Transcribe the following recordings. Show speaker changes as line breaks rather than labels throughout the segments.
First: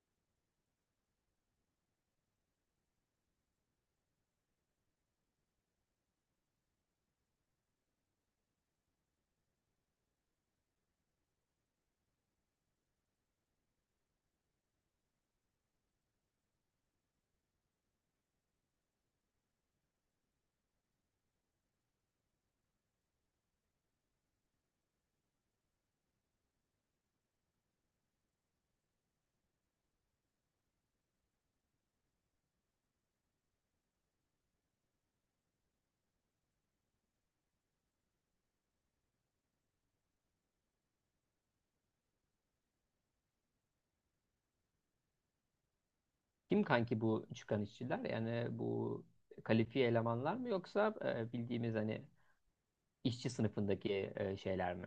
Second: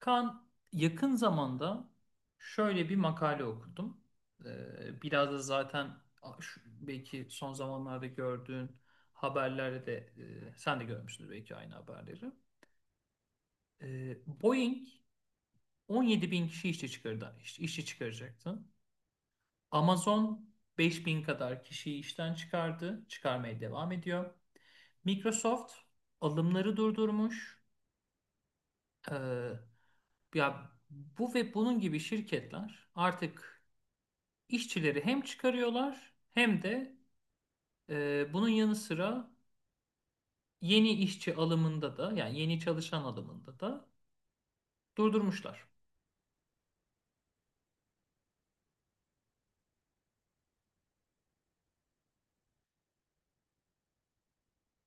Kaan, yakın zamanda şöyle bir makale okudum. Biraz da zaten belki son zamanlarda gördüğün haberlerde de sen de görmüşsündür belki aynı haberleri. Ee, Boeing 17 bin kişi işçi çıkardı, işçi çıkaracaktı. Amazon 5 bin kadar kişiyi işten çıkardı, çıkarmaya devam ediyor. Microsoft alımları durdurmuş. Ee, ya bu ve bunun gibi şirketler artık işçileri hem çıkarıyorlar hem de bunun yanı sıra yeni işçi alımında da yani yeni çalışan alımında da durdurmuşlar.
Kim kanki bu çıkan işçiler? Yani bu kalifiye elemanlar mı yoksa bildiğimiz hani işçi sınıfındaki şeyler mi?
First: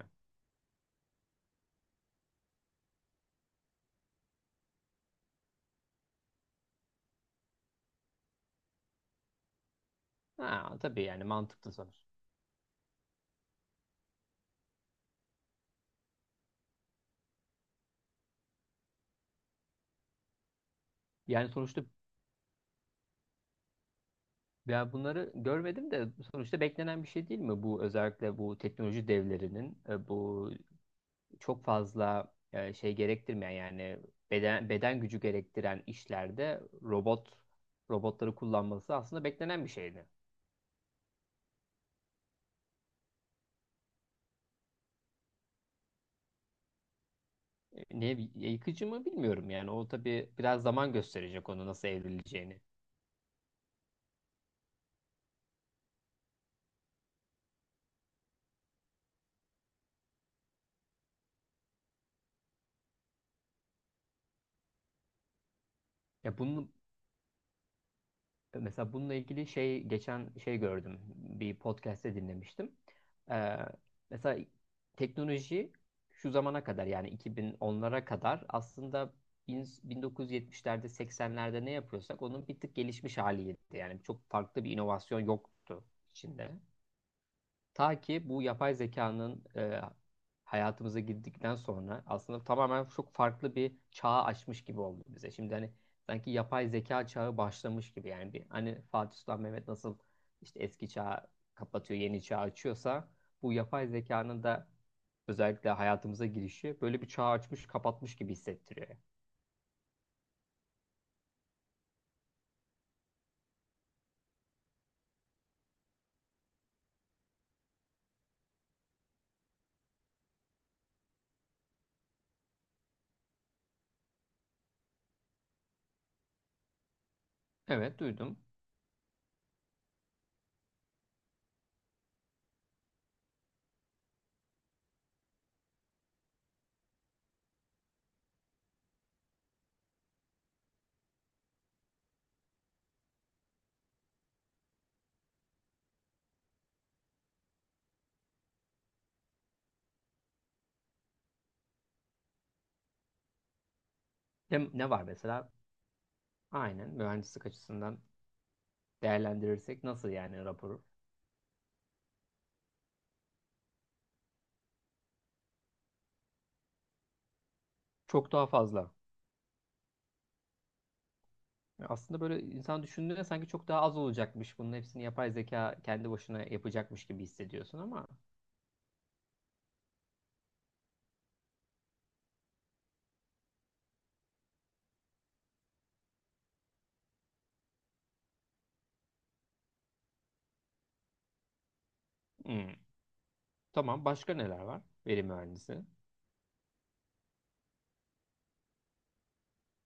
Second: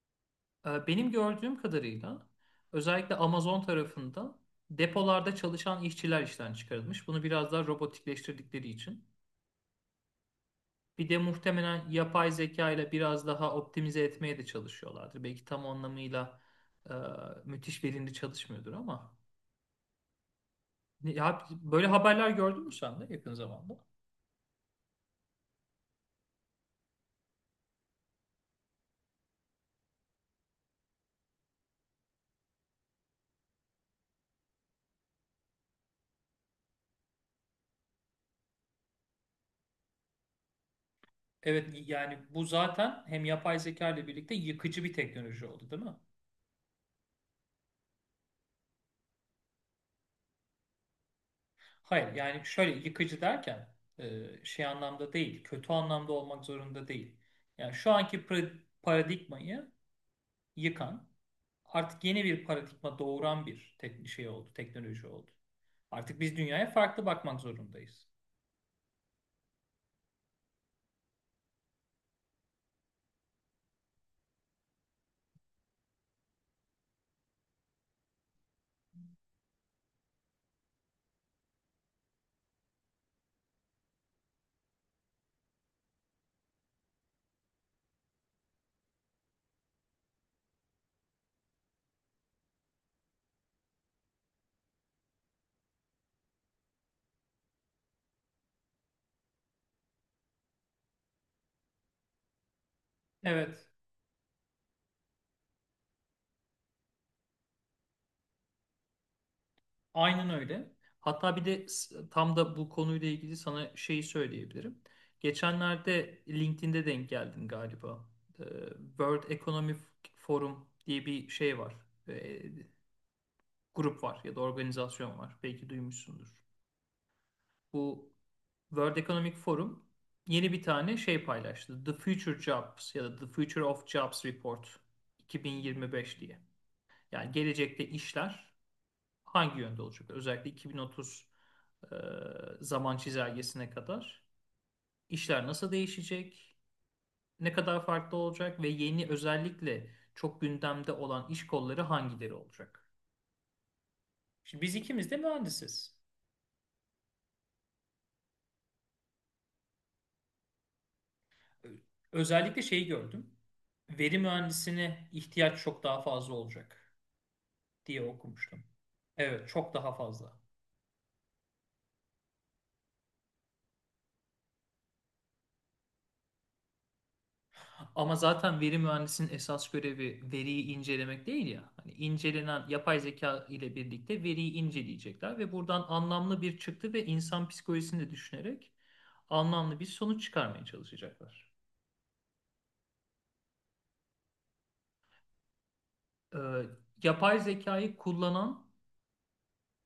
Benim gördüğüm kadarıyla özellikle Amazon tarafında depolarda çalışan işçiler işten çıkarılmış. Bunu biraz daha robotikleştirdikleri için.
Ha, tabii
Bir de
yani mantıklı
muhtemelen
sonuç.
yapay zeka ile biraz daha optimize etmeye de çalışıyorlardır. Belki tam anlamıyla e, müthiş verimli çalışmıyordur ama. Ya,
Yani sonuçta
böyle haberler gördün mü sen de yakın zamanda?
ya bunları görmedim de sonuçta beklenen bir şey değil mi? Bu özellikle bu teknoloji devlerinin bu çok fazla şey gerektirmeyen yani beden gücü gerektiren işlerde robotları kullanması aslında beklenen bir şeydi.
Evet, yani bu zaten hem yapay zeka ile birlikte yıkıcı bir teknoloji oldu, değil mi?
Ne yıkıcı mı bilmiyorum yani o tabii biraz zaman gösterecek onu nasıl
Hayır, yani
evrileceğini.
şöyle yıkıcı derken şey anlamda değil, kötü anlamda olmak zorunda değil. Yani şu anki paradigmayı yıkan, artık yeni bir paradigma doğuran bir tek şey oldu, teknoloji oldu. Artık biz
Ya
dünyaya
bunun
farklı bakmak zorundayız.
mesela bununla ilgili şey geçen şey gördüm bir podcast'te dinlemiştim. Ee, mesela teknoloji şu zamana kadar yani 2010'lara kadar aslında 1970'lerde 80'lerde ne yapıyorsak onun bir tık gelişmiş haliydi. Yani çok farklı bir inovasyon yoktu içinde. Ta ki bu yapay zekanın hayatımıza girdikten sonra aslında tamamen çok farklı bir çağı açmış gibi oldu bize. Şimdi hani sanki yapay zeka çağı başlamış gibi yani bir hani Fatih Sultan Mehmet nasıl işte eski çağı kapatıyor, yeni çağı açıyorsa bu
Evet,
yapay zekanın da özellikle hayatımıza girişi böyle bir çağı açmış, kapatmış gibi hissettiriyor.
aynen öyle. Hatta bir de tam da bu konuyla ilgili sana şeyi söyleyebilirim. Geçenlerde LinkedIn'de denk geldin galiba. Ee, World Economic Forum diye bir şey var. Ee, grup var ya da organizasyon var. Belki duymuşsundur.
Evet,
Bu
duydum.
World Economic Forum yeni bir tane şey paylaştı. The Future Jobs ya da The Future of Jobs Report 2025 diye. Yani gelecekte işler hangi yönde olacak? Özellikle 2030 e, zaman çizelgesine kadar işler nasıl değişecek? Ne kadar farklı olacak ve yeni özellikle çok gündemde olan iş kolları hangileri olacak? Şimdi
Hem
biz
ne var
ikimiz de
mesela?
mühendisiz.
Aynen, mühendislik açısından değerlendirirsek nasıl yani raporu?
Özellikle şeyi gördüm. Veri mühendisine ihtiyaç çok daha fazla olacak diye
Çok daha
okumuştum.
fazla.
Evet, çok daha fazla.
Aslında böyle insan düşündüğünde sanki çok daha az olacakmış. Bunun hepsini yapay zeka kendi başına yapacakmış gibi hissediyorsun ama.
Ama zaten veri mühendisinin esas görevi veriyi incelemek değil ya. Hani incelenen yapay zeka ile birlikte veriyi inceleyecekler ve buradan anlamlı bir çıktı ve insan psikolojisini de düşünerek anlamlı bir sonuç çıkarmaya çalışacaklar.
Hmm. Tamam, başka neler var? Veri mühendisi.
Ee, yapay zekayı kullanan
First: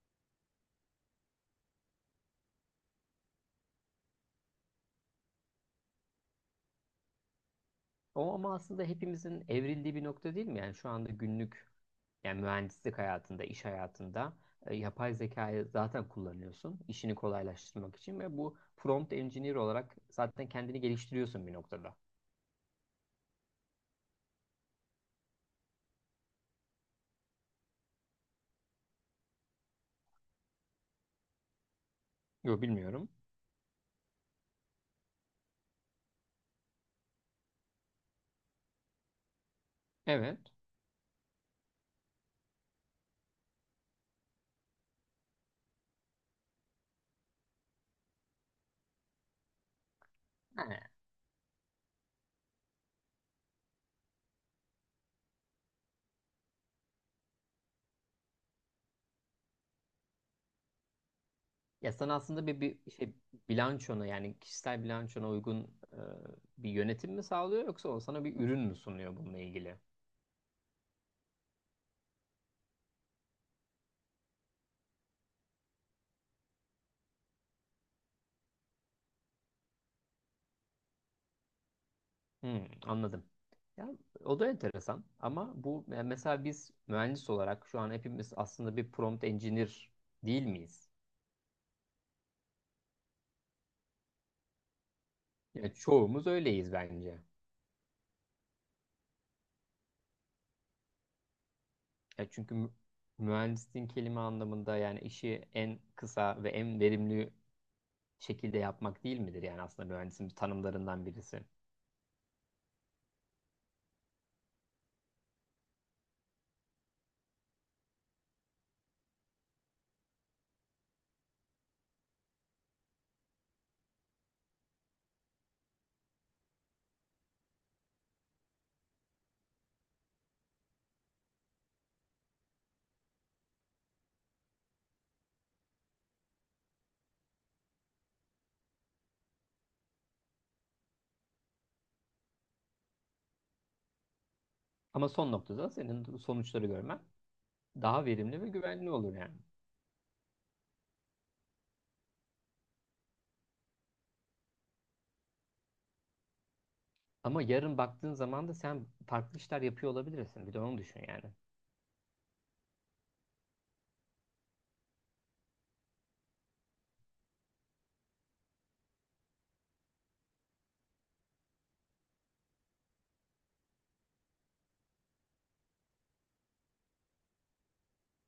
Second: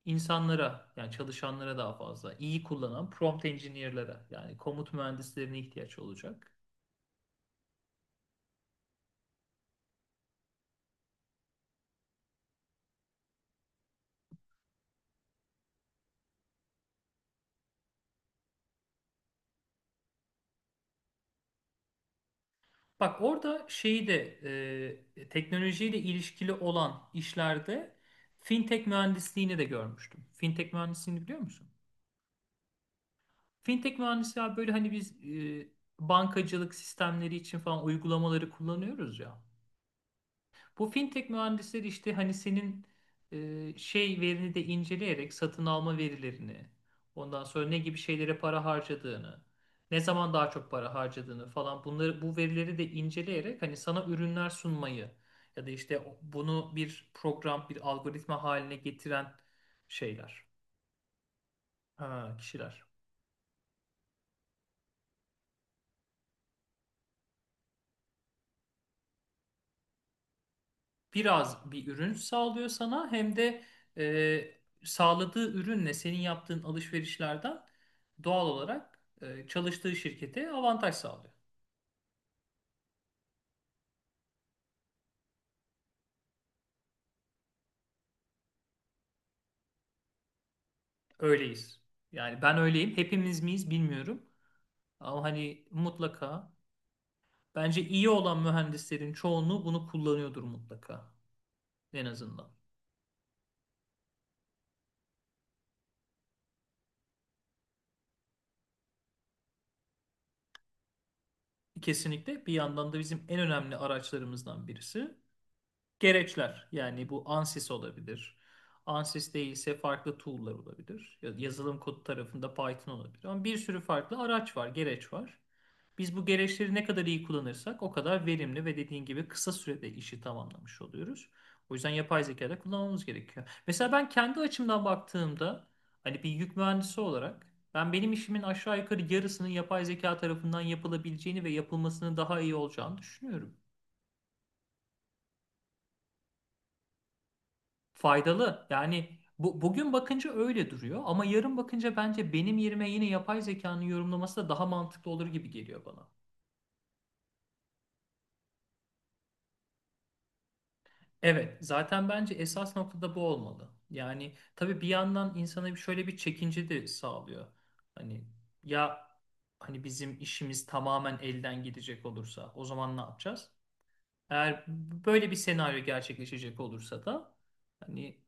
insanlara yani çalışanlara daha fazla iyi kullanan prompt engineer'lara yani komut mühendislerine ihtiyaç olacak.
O ama aslında hepimizin evrildiği bir nokta değil mi? Yani şu anda günlük yani mühendislik hayatında, iş hayatında yapay zekayı zaten kullanıyorsun. İşini kolaylaştırmak için ve bu prompt engineer olarak zaten kendini geliştiriyorsun bir noktada.
Bak orada şeyi de teknolojiyle ilişkili olan işlerde fintech mühendisliğini de görmüştüm. Fintech mühendisliğini biliyor musun?
Yok, bilmiyorum.
Fintech mühendisi ya böyle hani biz bankacılık sistemleri için falan uygulamaları kullanıyoruz ya.
Evet.
Bu fintech mühendisleri işte hani senin şey verini de inceleyerek satın alma verilerini, ondan sonra ne gibi şeylere para harcadığını, ne zaman daha çok
Ha.
para harcadığını falan bunları bu verileri de inceleyerek hani sana ürünler sunmayı ya da işte bunu bir program, bir algoritma haline getiren şeyler,
Ya sen
ha,
aslında bir,
kişiler.
bir şey bilançona yani kişisel bilançona uygun e, bir yönetim mi sağlıyor yoksa o sana bir ürün mü sunuyor bununla ilgili?
Biraz bir ürün sağlıyor sana hem de e, sağladığı ürünle senin yaptığın alışverişlerden doğal olarak çalıştığı şirkete avantaj sağlıyor.
Hmm, anladım. Ya o da enteresan ama bu yani mesela biz mühendis olarak şu an hepimiz aslında bir prompt engineer değil miyiz?
Öyleyiz. Yani ben öyleyim. Hepimiz miyiz bilmiyorum. Ama hani
Ya çoğumuz
mutlaka
öyleyiz bence.
bence iyi olan mühendislerin çoğunluğu bunu kullanıyordur mutlaka en
Ya
azından.
çünkü mühendisliğin kelime anlamında yani işi en kısa ve en verimli şekilde yapmak değil midir? Yani aslında mühendisin tanımlarından birisi.
Kesinlikle bir yandan da bizim en önemli araçlarımızdan birisi. Gereçler yani bu ANSYS olabilir. ANSYS değilse farklı tool'lar olabilir. Yazılım kodu tarafında Python olabilir. Ama bir sürü farklı araç var, gereç var. Biz bu gereçleri ne kadar iyi kullanırsak o kadar verimli ve dediğin gibi kısa sürede işi tamamlamış oluyoruz. O yüzden yapay zeka da kullanmamız gerekiyor. Mesela ben kendi açımdan baktığımda hani bir yük mühendisi olarak ben benim işimin aşağı yukarı yarısının yapay zeka tarafından yapılabileceğini ve yapılmasının daha iyi olacağını düşünüyorum.
Ama son noktada senin sonuçları görmen daha verimli ve
Faydalı.
güvenli olur
Yani
yani.
bu, bugün bakınca öyle duruyor ama yarın bakınca bence benim yerime yine yapay zekanın yorumlaması da daha mantıklı olur gibi geliyor bana.
Ama yarın baktığın zaman da sen farklı işler yapıyor olabilirsin. Bir de onu düşün yani.
Evet, zaten bence esas noktada bu olmalı. Yani tabii bir yandan insana bir şöyle bir çekince de sağlıyor. Hani ya hani bizim işimiz tamamen elden gidecek olursa o zaman ne yapacağız? Eğer böyle bir senaryo gerçekleşecek olursa da hani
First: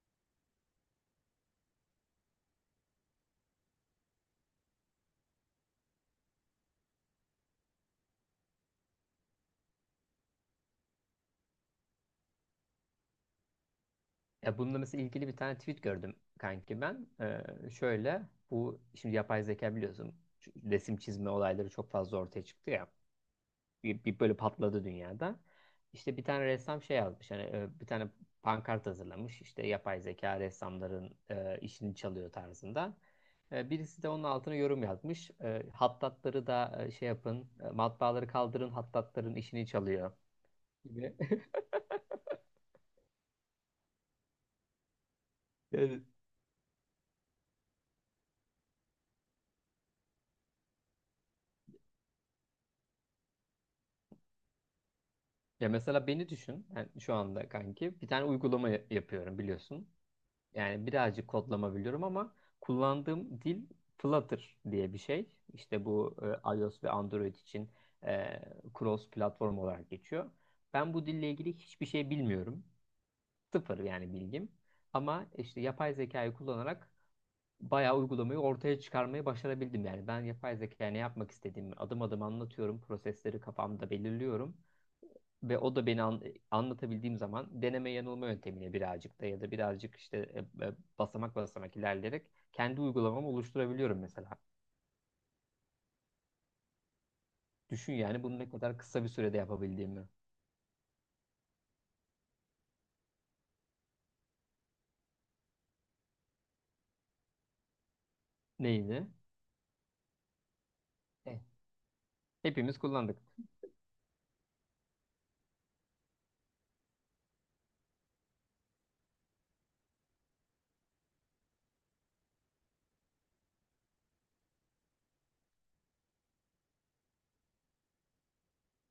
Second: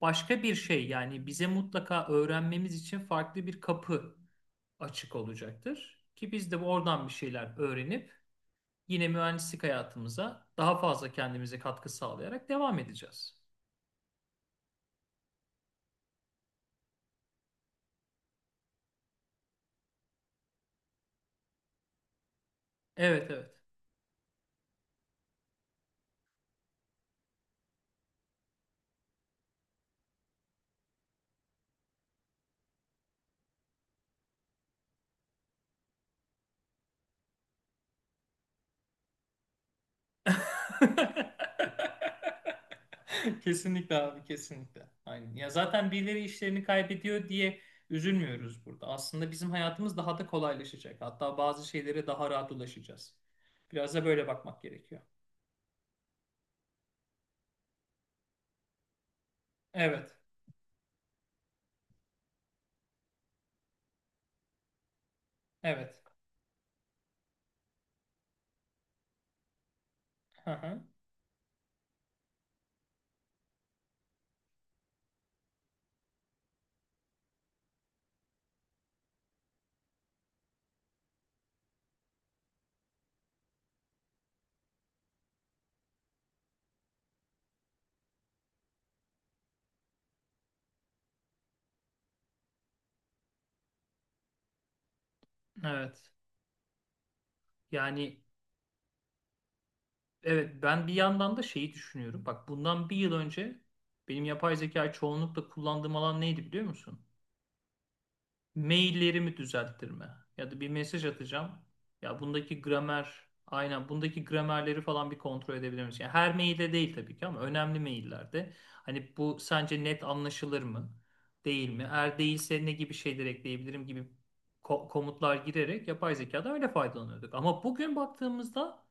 başka bir şey yani bize mutlaka öğrenmemiz için farklı bir kapı açık olacaktır. Ki biz de oradan bir şeyler öğrenip yine mühendislik hayatımıza daha fazla kendimize katkı sağlayarak devam edeceğiz.
Ya bununla mesela ilgili bir tane tweet gördüm kanki ben. Şöyle bu şimdi yapay zeka biliyorsun şu resim çizme olayları çok fazla ortaya çıktı ya.
Evet, evet.
Bir böyle patladı dünyada. İşte bir tane ressam şey yazmış hani bir tane pankart hazırlamış işte yapay zeka ressamların işini çalıyor tarzında. Birisi de onun altına yorum yazmış. Hattatları da şey yapın, matbaaları kaldırın, hattatların işini çalıyor gibi.
Kesinlikle abi, kesinlikle. Aynen. Ya zaten
Evet.
birileri işlerini kaybediyor diye üzülmüyoruz burada. Aslında bizim hayatımız daha da kolaylaşacak. Hatta bazı şeylere daha rahat ulaşacağız. Biraz da böyle bakmak gerekiyor.
Ya mesela beni düşün. Yani şu anda kanki bir tane uygulama yapıyorum biliyorsun.
Evet.
Yani birazcık kodlama biliyorum ama kullandığım dil Flutter diye bir şey. İşte
Evet.
bu iOS ve Android için e, cross platform olarak geçiyor.
Hı hı.
Ben bu dille ilgili hiçbir şey bilmiyorum. Sıfır yani bilgim. Ama işte yapay zekayı kullanarak bayağı uygulamayı ortaya çıkarmayı başarabildim. Yani ben yapay zekaya ne yapmak istediğimi adım adım anlatıyorum. Prosesleri kafamda belirliyorum. Ve o da beni anlatabildiğim zaman deneme yanılma yöntemiyle birazcık da ya da birazcık işte e, basamak basamak ilerleyerek kendi uygulamamı oluşturabiliyorum mesela.
Evet.
Düşün
Yani
yani bunu ne kadar kısa bir sürede yapabildiğimi.
evet, ben bir yandan da şeyi düşünüyorum. Bak bundan bir yıl önce benim yapay zeka çoğunlukla kullandığım alan neydi biliyor musun?
Neyini?
Maillerimi düzelttirme ya da bir mesaj
E,
atacağım. Ya bundaki
Hepimiz kullandık.
gramer, aynen bundaki gramerleri falan bir kontrol edebilir misin? Yani her mailde değil tabii ki ama önemli maillerde. Hani bu sence net anlaşılır mı? Değil mi? Eğer değilse ne gibi şeyler ekleyebilirim gibi komutlar girerek yapay zekadan öyle faydalanıyorduk. Ama bugün baktığımızda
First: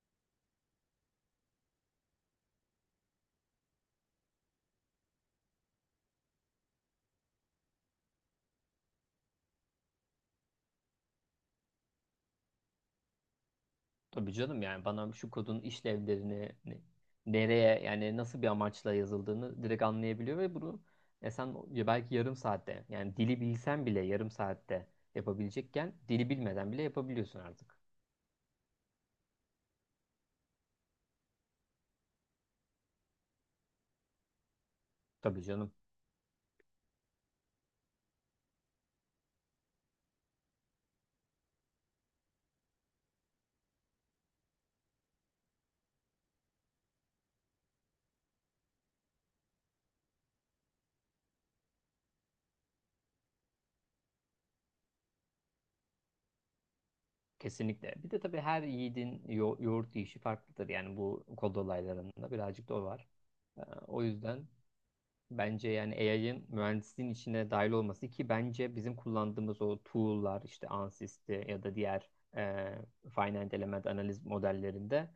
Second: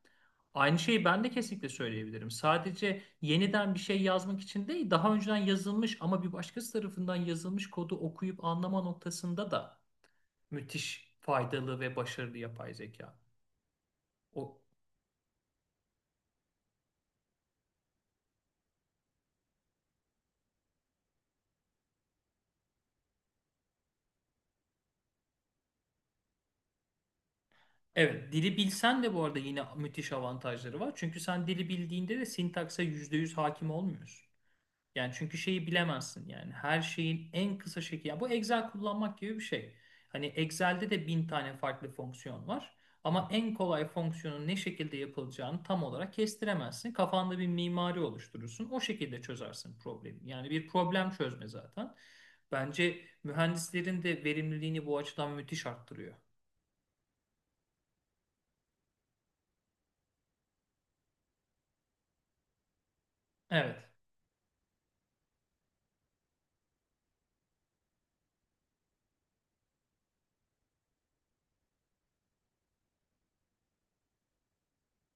aynı şeyi ben de kesinlikle söyleyebilirim. Sadece yeniden bir şey yazmak için değil, daha önceden yazılmış ama bir başkası tarafından yazılmış kodu okuyup anlama noktasında da müthiş faydalı ve başarılı yapay zeka.
Tabii
O
canım, yani bana şu kodun işlevlerini nereye yani nasıl bir amaçla yazıldığını direkt anlayabiliyor ve bunu sen ya belki yarım saatte yani dili bilsen bile yarım saatte yapabilecekken dili bilmeden bile yapabiliyorsun artık.
Evet, dili bilsen de bu arada yine müthiş avantajları var. Çünkü sen dili bildiğinde de sintakse %100 hakim olmuyorsun. Yani çünkü
Tabii
şeyi
canım.
bilemezsin yani her şeyin en kısa şekli. Yani bu Excel kullanmak gibi bir şey. Hani Excel'de de bin tane farklı fonksiyon var. Ama en kolay fonksiyonun ne şekilde yapılacağını tam olarak kestiremezsin. Kafanda bir mimari oluşturursun. O şekilde çözersin problemi. Yani bir problem çözme zaten. Bence mühendislerin de verimliliğini bu açıdan müthiş arttırıyor.
Kesinlikle. Bir de tabii her yiğidin yoğurt yiyişi farklıdır. Yani bu kod olaylarında birazcık da o var. Ee,
Evet.
o yüzden bence yani AI'ın mühendisliğin içine dahil olması ki bence bizim kullandığımız o tool'lar işte Ansys'te ya da diğer e, finite element analiz modellerinde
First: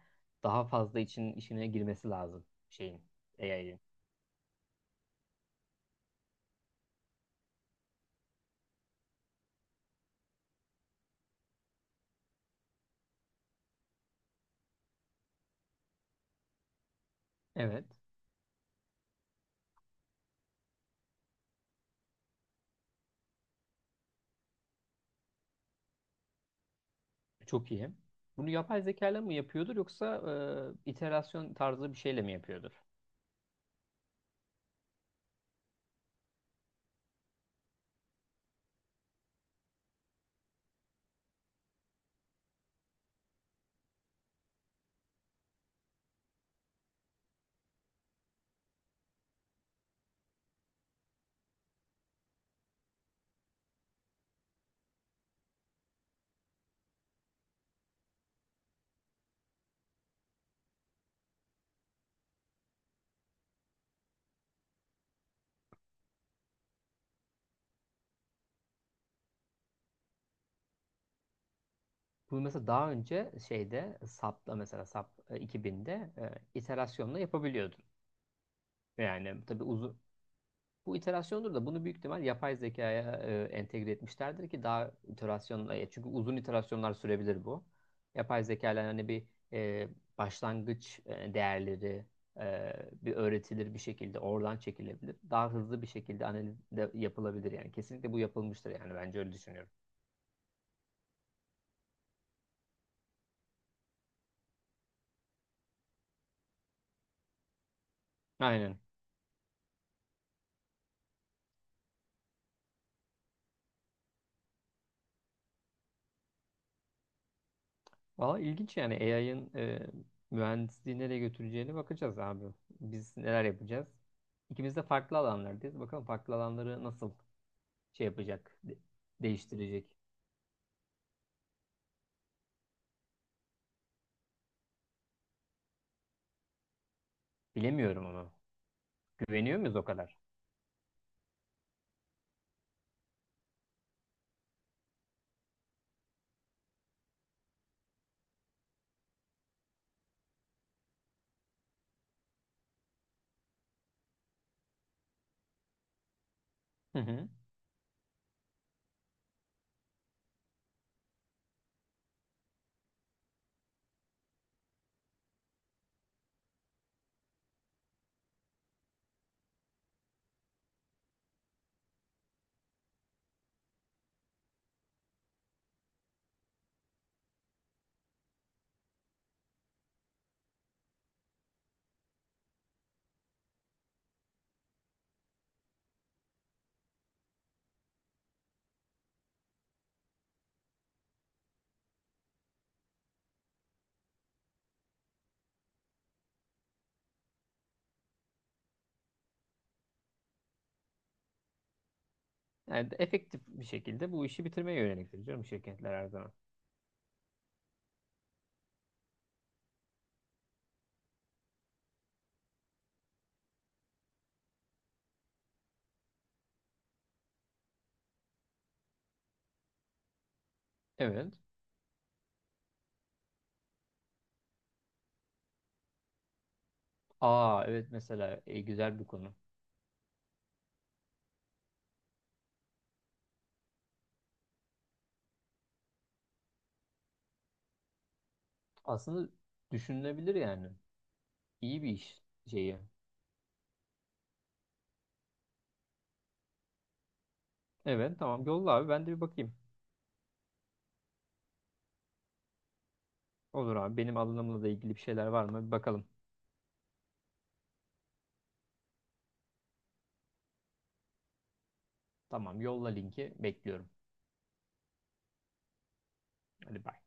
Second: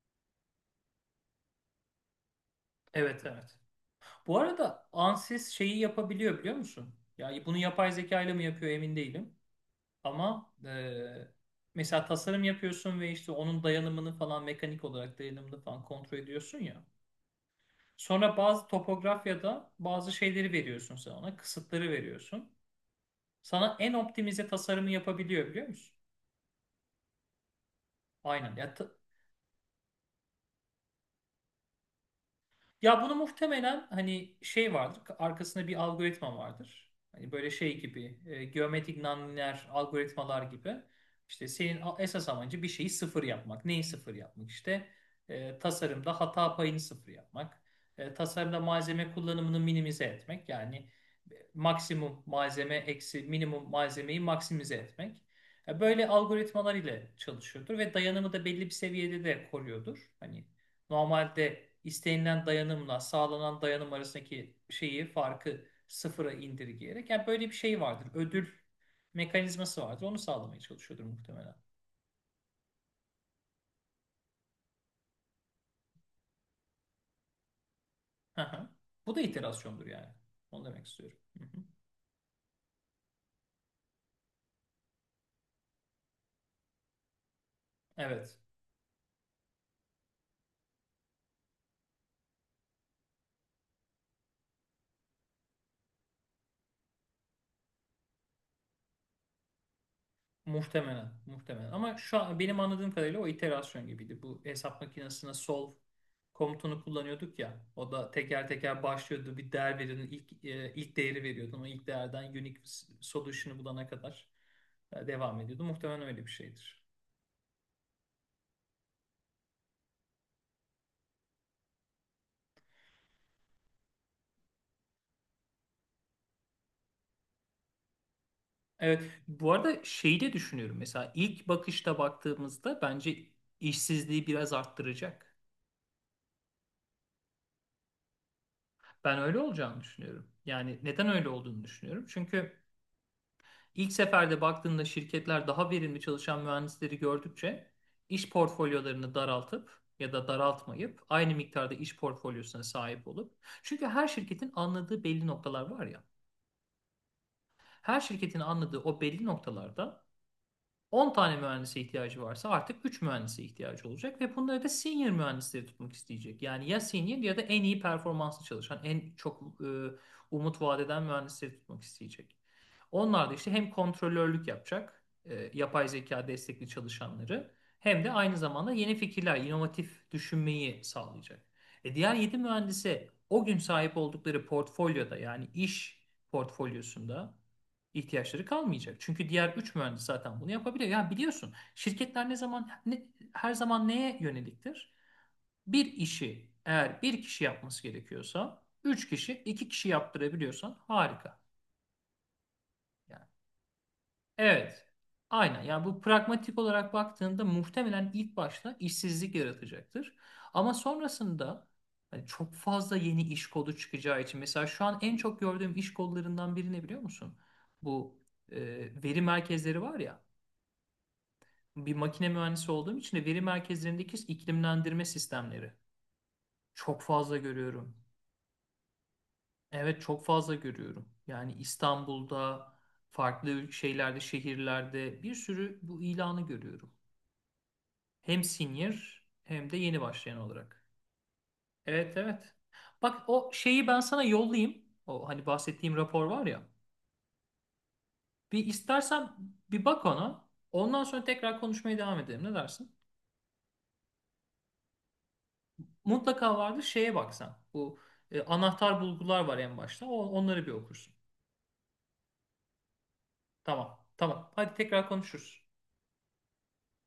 daha fazla için işine girmesi lazım şeyin
Evet, evet.
AI'ın.
Bu arada Ansys şeyi yapabiliyor biliyor musun? Ya bunu yapay zeka ile mi yapıyor, emin değilim. Ama mesela tasarım yapıyorsun ve işte onun dayanımını falan mekanik olarak dayanımını falan kontrol ediyorsun ya.
Evet.
Sonra bazı topografyada bazı şeyleri veriyorsun sen ona, kısıtları veriyorsun. Sana en optimize tasarımı yapabiliyor biliyor musun?
Çok iyi. Bunu
Aynen.
yapay zeka ile mi yapıyordur yoksa iterasyon tarzı bir şeyle mi yapıyordur?
Ya bunu muhtemelen hani şey vardır, arkasında bir algoritma vardır. Hani böyle şey gibi, geometrik nonlinear algoritmalar gibi. İşte senin esas amacı bir şeyi sıfır yapmak. Neyi sıfır yapmak? İşte tasarımda hata payını sıfır yapmak. Tasarımda malzeme kullanımını minimize etmek. Yani maksimum malzeme eksi minimum malzemeyi maksimize etmek. Böyle algoritmalar ile çalışıyordur ve dayanımı da belli bir seviyede de koruyordur. Hani normalde istenilen dayanımla sağlanan dayanım arasındaki şeyi farkı sıfıra indirgeyerek yani böyle bir şey vardır. Ödül mekanizması vardır. Onu sağlamaya çalışıyordur muhtemelen.
Bu mesela daha önce şeyde SAP'la mesela SAP 2000'de e, iterasyonla yapabiliyordun.
Hı hı. Bu da
Yani tabii
iterasyondur
uzun
yani. Onu demek
bu
istiyorum. Hı
iterasyondur
hı.
da bunu büyük ihtimal yapay zekaya entegre etmişlerdir ki daha iterasyonla çünkü uzun iterasyonlar sürebilir bu.
Evet.
Yapay zeka ile hani bir e, başlangıç değerleri e, bir öğretilir bir şekilde oradan çekilebilir. Daha hızlı bir şekilde analiz de yapılabilir yani. Kesinlikle bu yapılmıştır yani bence öyle düşünüyorum.
Muhtemelen, muhtemelen. Ama şu an benim anladığım kadarıyla o iterasyon gibiydi. Bu hesap makinesine solve komutunu kullanıyorduk ya. O da teker
Aynen.
teker başlıyordu. Bir değer veriyordun. İlk e, ilk değeri veriyordun. O ilk değerden unique solution'ı bulana kadar devam ediyordu. Muhtemelen öyle bir şeydir.
Valla ilginç yani AI'ın mühendisliği nereye götüreceğine bakacağız abi. Biz neler yapacağız? İkimiz de farklı alanlardayız. Bakalım farklı alanları nasıl şey yapacak,
Evet, bu arada
değiştirecek.
şeyi de düşünüyorum. Mesela ilk bakışta baktığımızda bence işsizliği biraz arttıracak.
Bilemiyorum onu.
Ben öyle
Güveniyor muyuz
olacağını
o kadar?
düşünüyorum. Yani neden öyle olduğunu düşünüyorum. Çünkü İlk seferde baktığında şirketler daha verimli çalışan mühendisleri gördükçe iş portfolyolarını daraltıp ya da daraltmayıp aynı miktarda iş portfolyosuna sahip olup çünkü her şirketin anladığı belli noktalar var ya.
Hı hı.
Her şirketin anladığı o belli noktalarda 10 tane mühendise ihtiyacı varsa artık 3 mühendise ihtiyacı olacak ve bunları da senior mühendisleri tutmak isteyecek. Yani ya senior ya da en iyi performanslı çalışan, en çok umut vaat eden mühendisleri tutmak isteyecek. Onlar da işte hem kontrolörlük yapacak, yapay zeka destekli çalışanları hem de aynı zamanda yeni fikirler, inovatif düşünmeyi sağlayacak. Diğer 7 mühendise o gün sahip oldukları portfolyoda yani iş portfolyosunda ihtiyaçları kalmayacak. Çünkü diğer 3 mühendis zaten bunu yapabilir. Yani biliyorsun şirketler ne zaman ne, her zaman neye yöneliktir? Bir işi eğer bir kişi yapması gerekiyorsa 3 kişi 2 kişi yaptırabiliyorsan harika.
Yani
Yani,
efektif bir şekilde bu işi bitirmeye
evet.
yöneliktir canım
Aynen. Yani
şirketler
bu
her zaman.
pragmatik olarak baktığında muhtemelen ilk başta işsizlik yaratacaktır. Ama sonrasında hani çok fazla yeni iş kolu çıkacağı için mesela şu an en çok gördüğüm iş kollarından biri ne biliyor musun? Bu e, veri merkezleri var ya.
Evet.
Bir makine mühendisi olduğum için de veri merkezlerindeki iklimlendirme sistemleri çok fazla
Aa, evet,
görüyorum.
mesela güzel bir konu.
Evet, çok fazla görüyorum. Yani İstanbul'da, farklı şeylerde, şehirlerde bir sürü bu ilanı görüyorum. Hem senior
Aslında
hem de yeni
düşünülebilir
başlayan
yani.
olarak.
İyi bir
Evet,
iş
evet.
şeyi.
Bak o şeyi ben sana yollayayım. O hani bahsettiğim rapor var ya.
Evet, tamam,
Bir
yolla abi ben de bir
istersen
bakayım.
bir bak ona. Ondan sonra tekrar konuşmaya devam edelim. Ne dersin?
Olur abi, benim alanımla da ilgili bir şeyler var mı? Bir bakalım.
Mutlaka vardır, şeye baksan. Bu anahtar bulgular var en başta. O, onları bir okursun.
Tamam, yolla, linki bekliyorum.
Tamam. Tamam. Hadi tekrar konuşuruz.
Hadi, bye.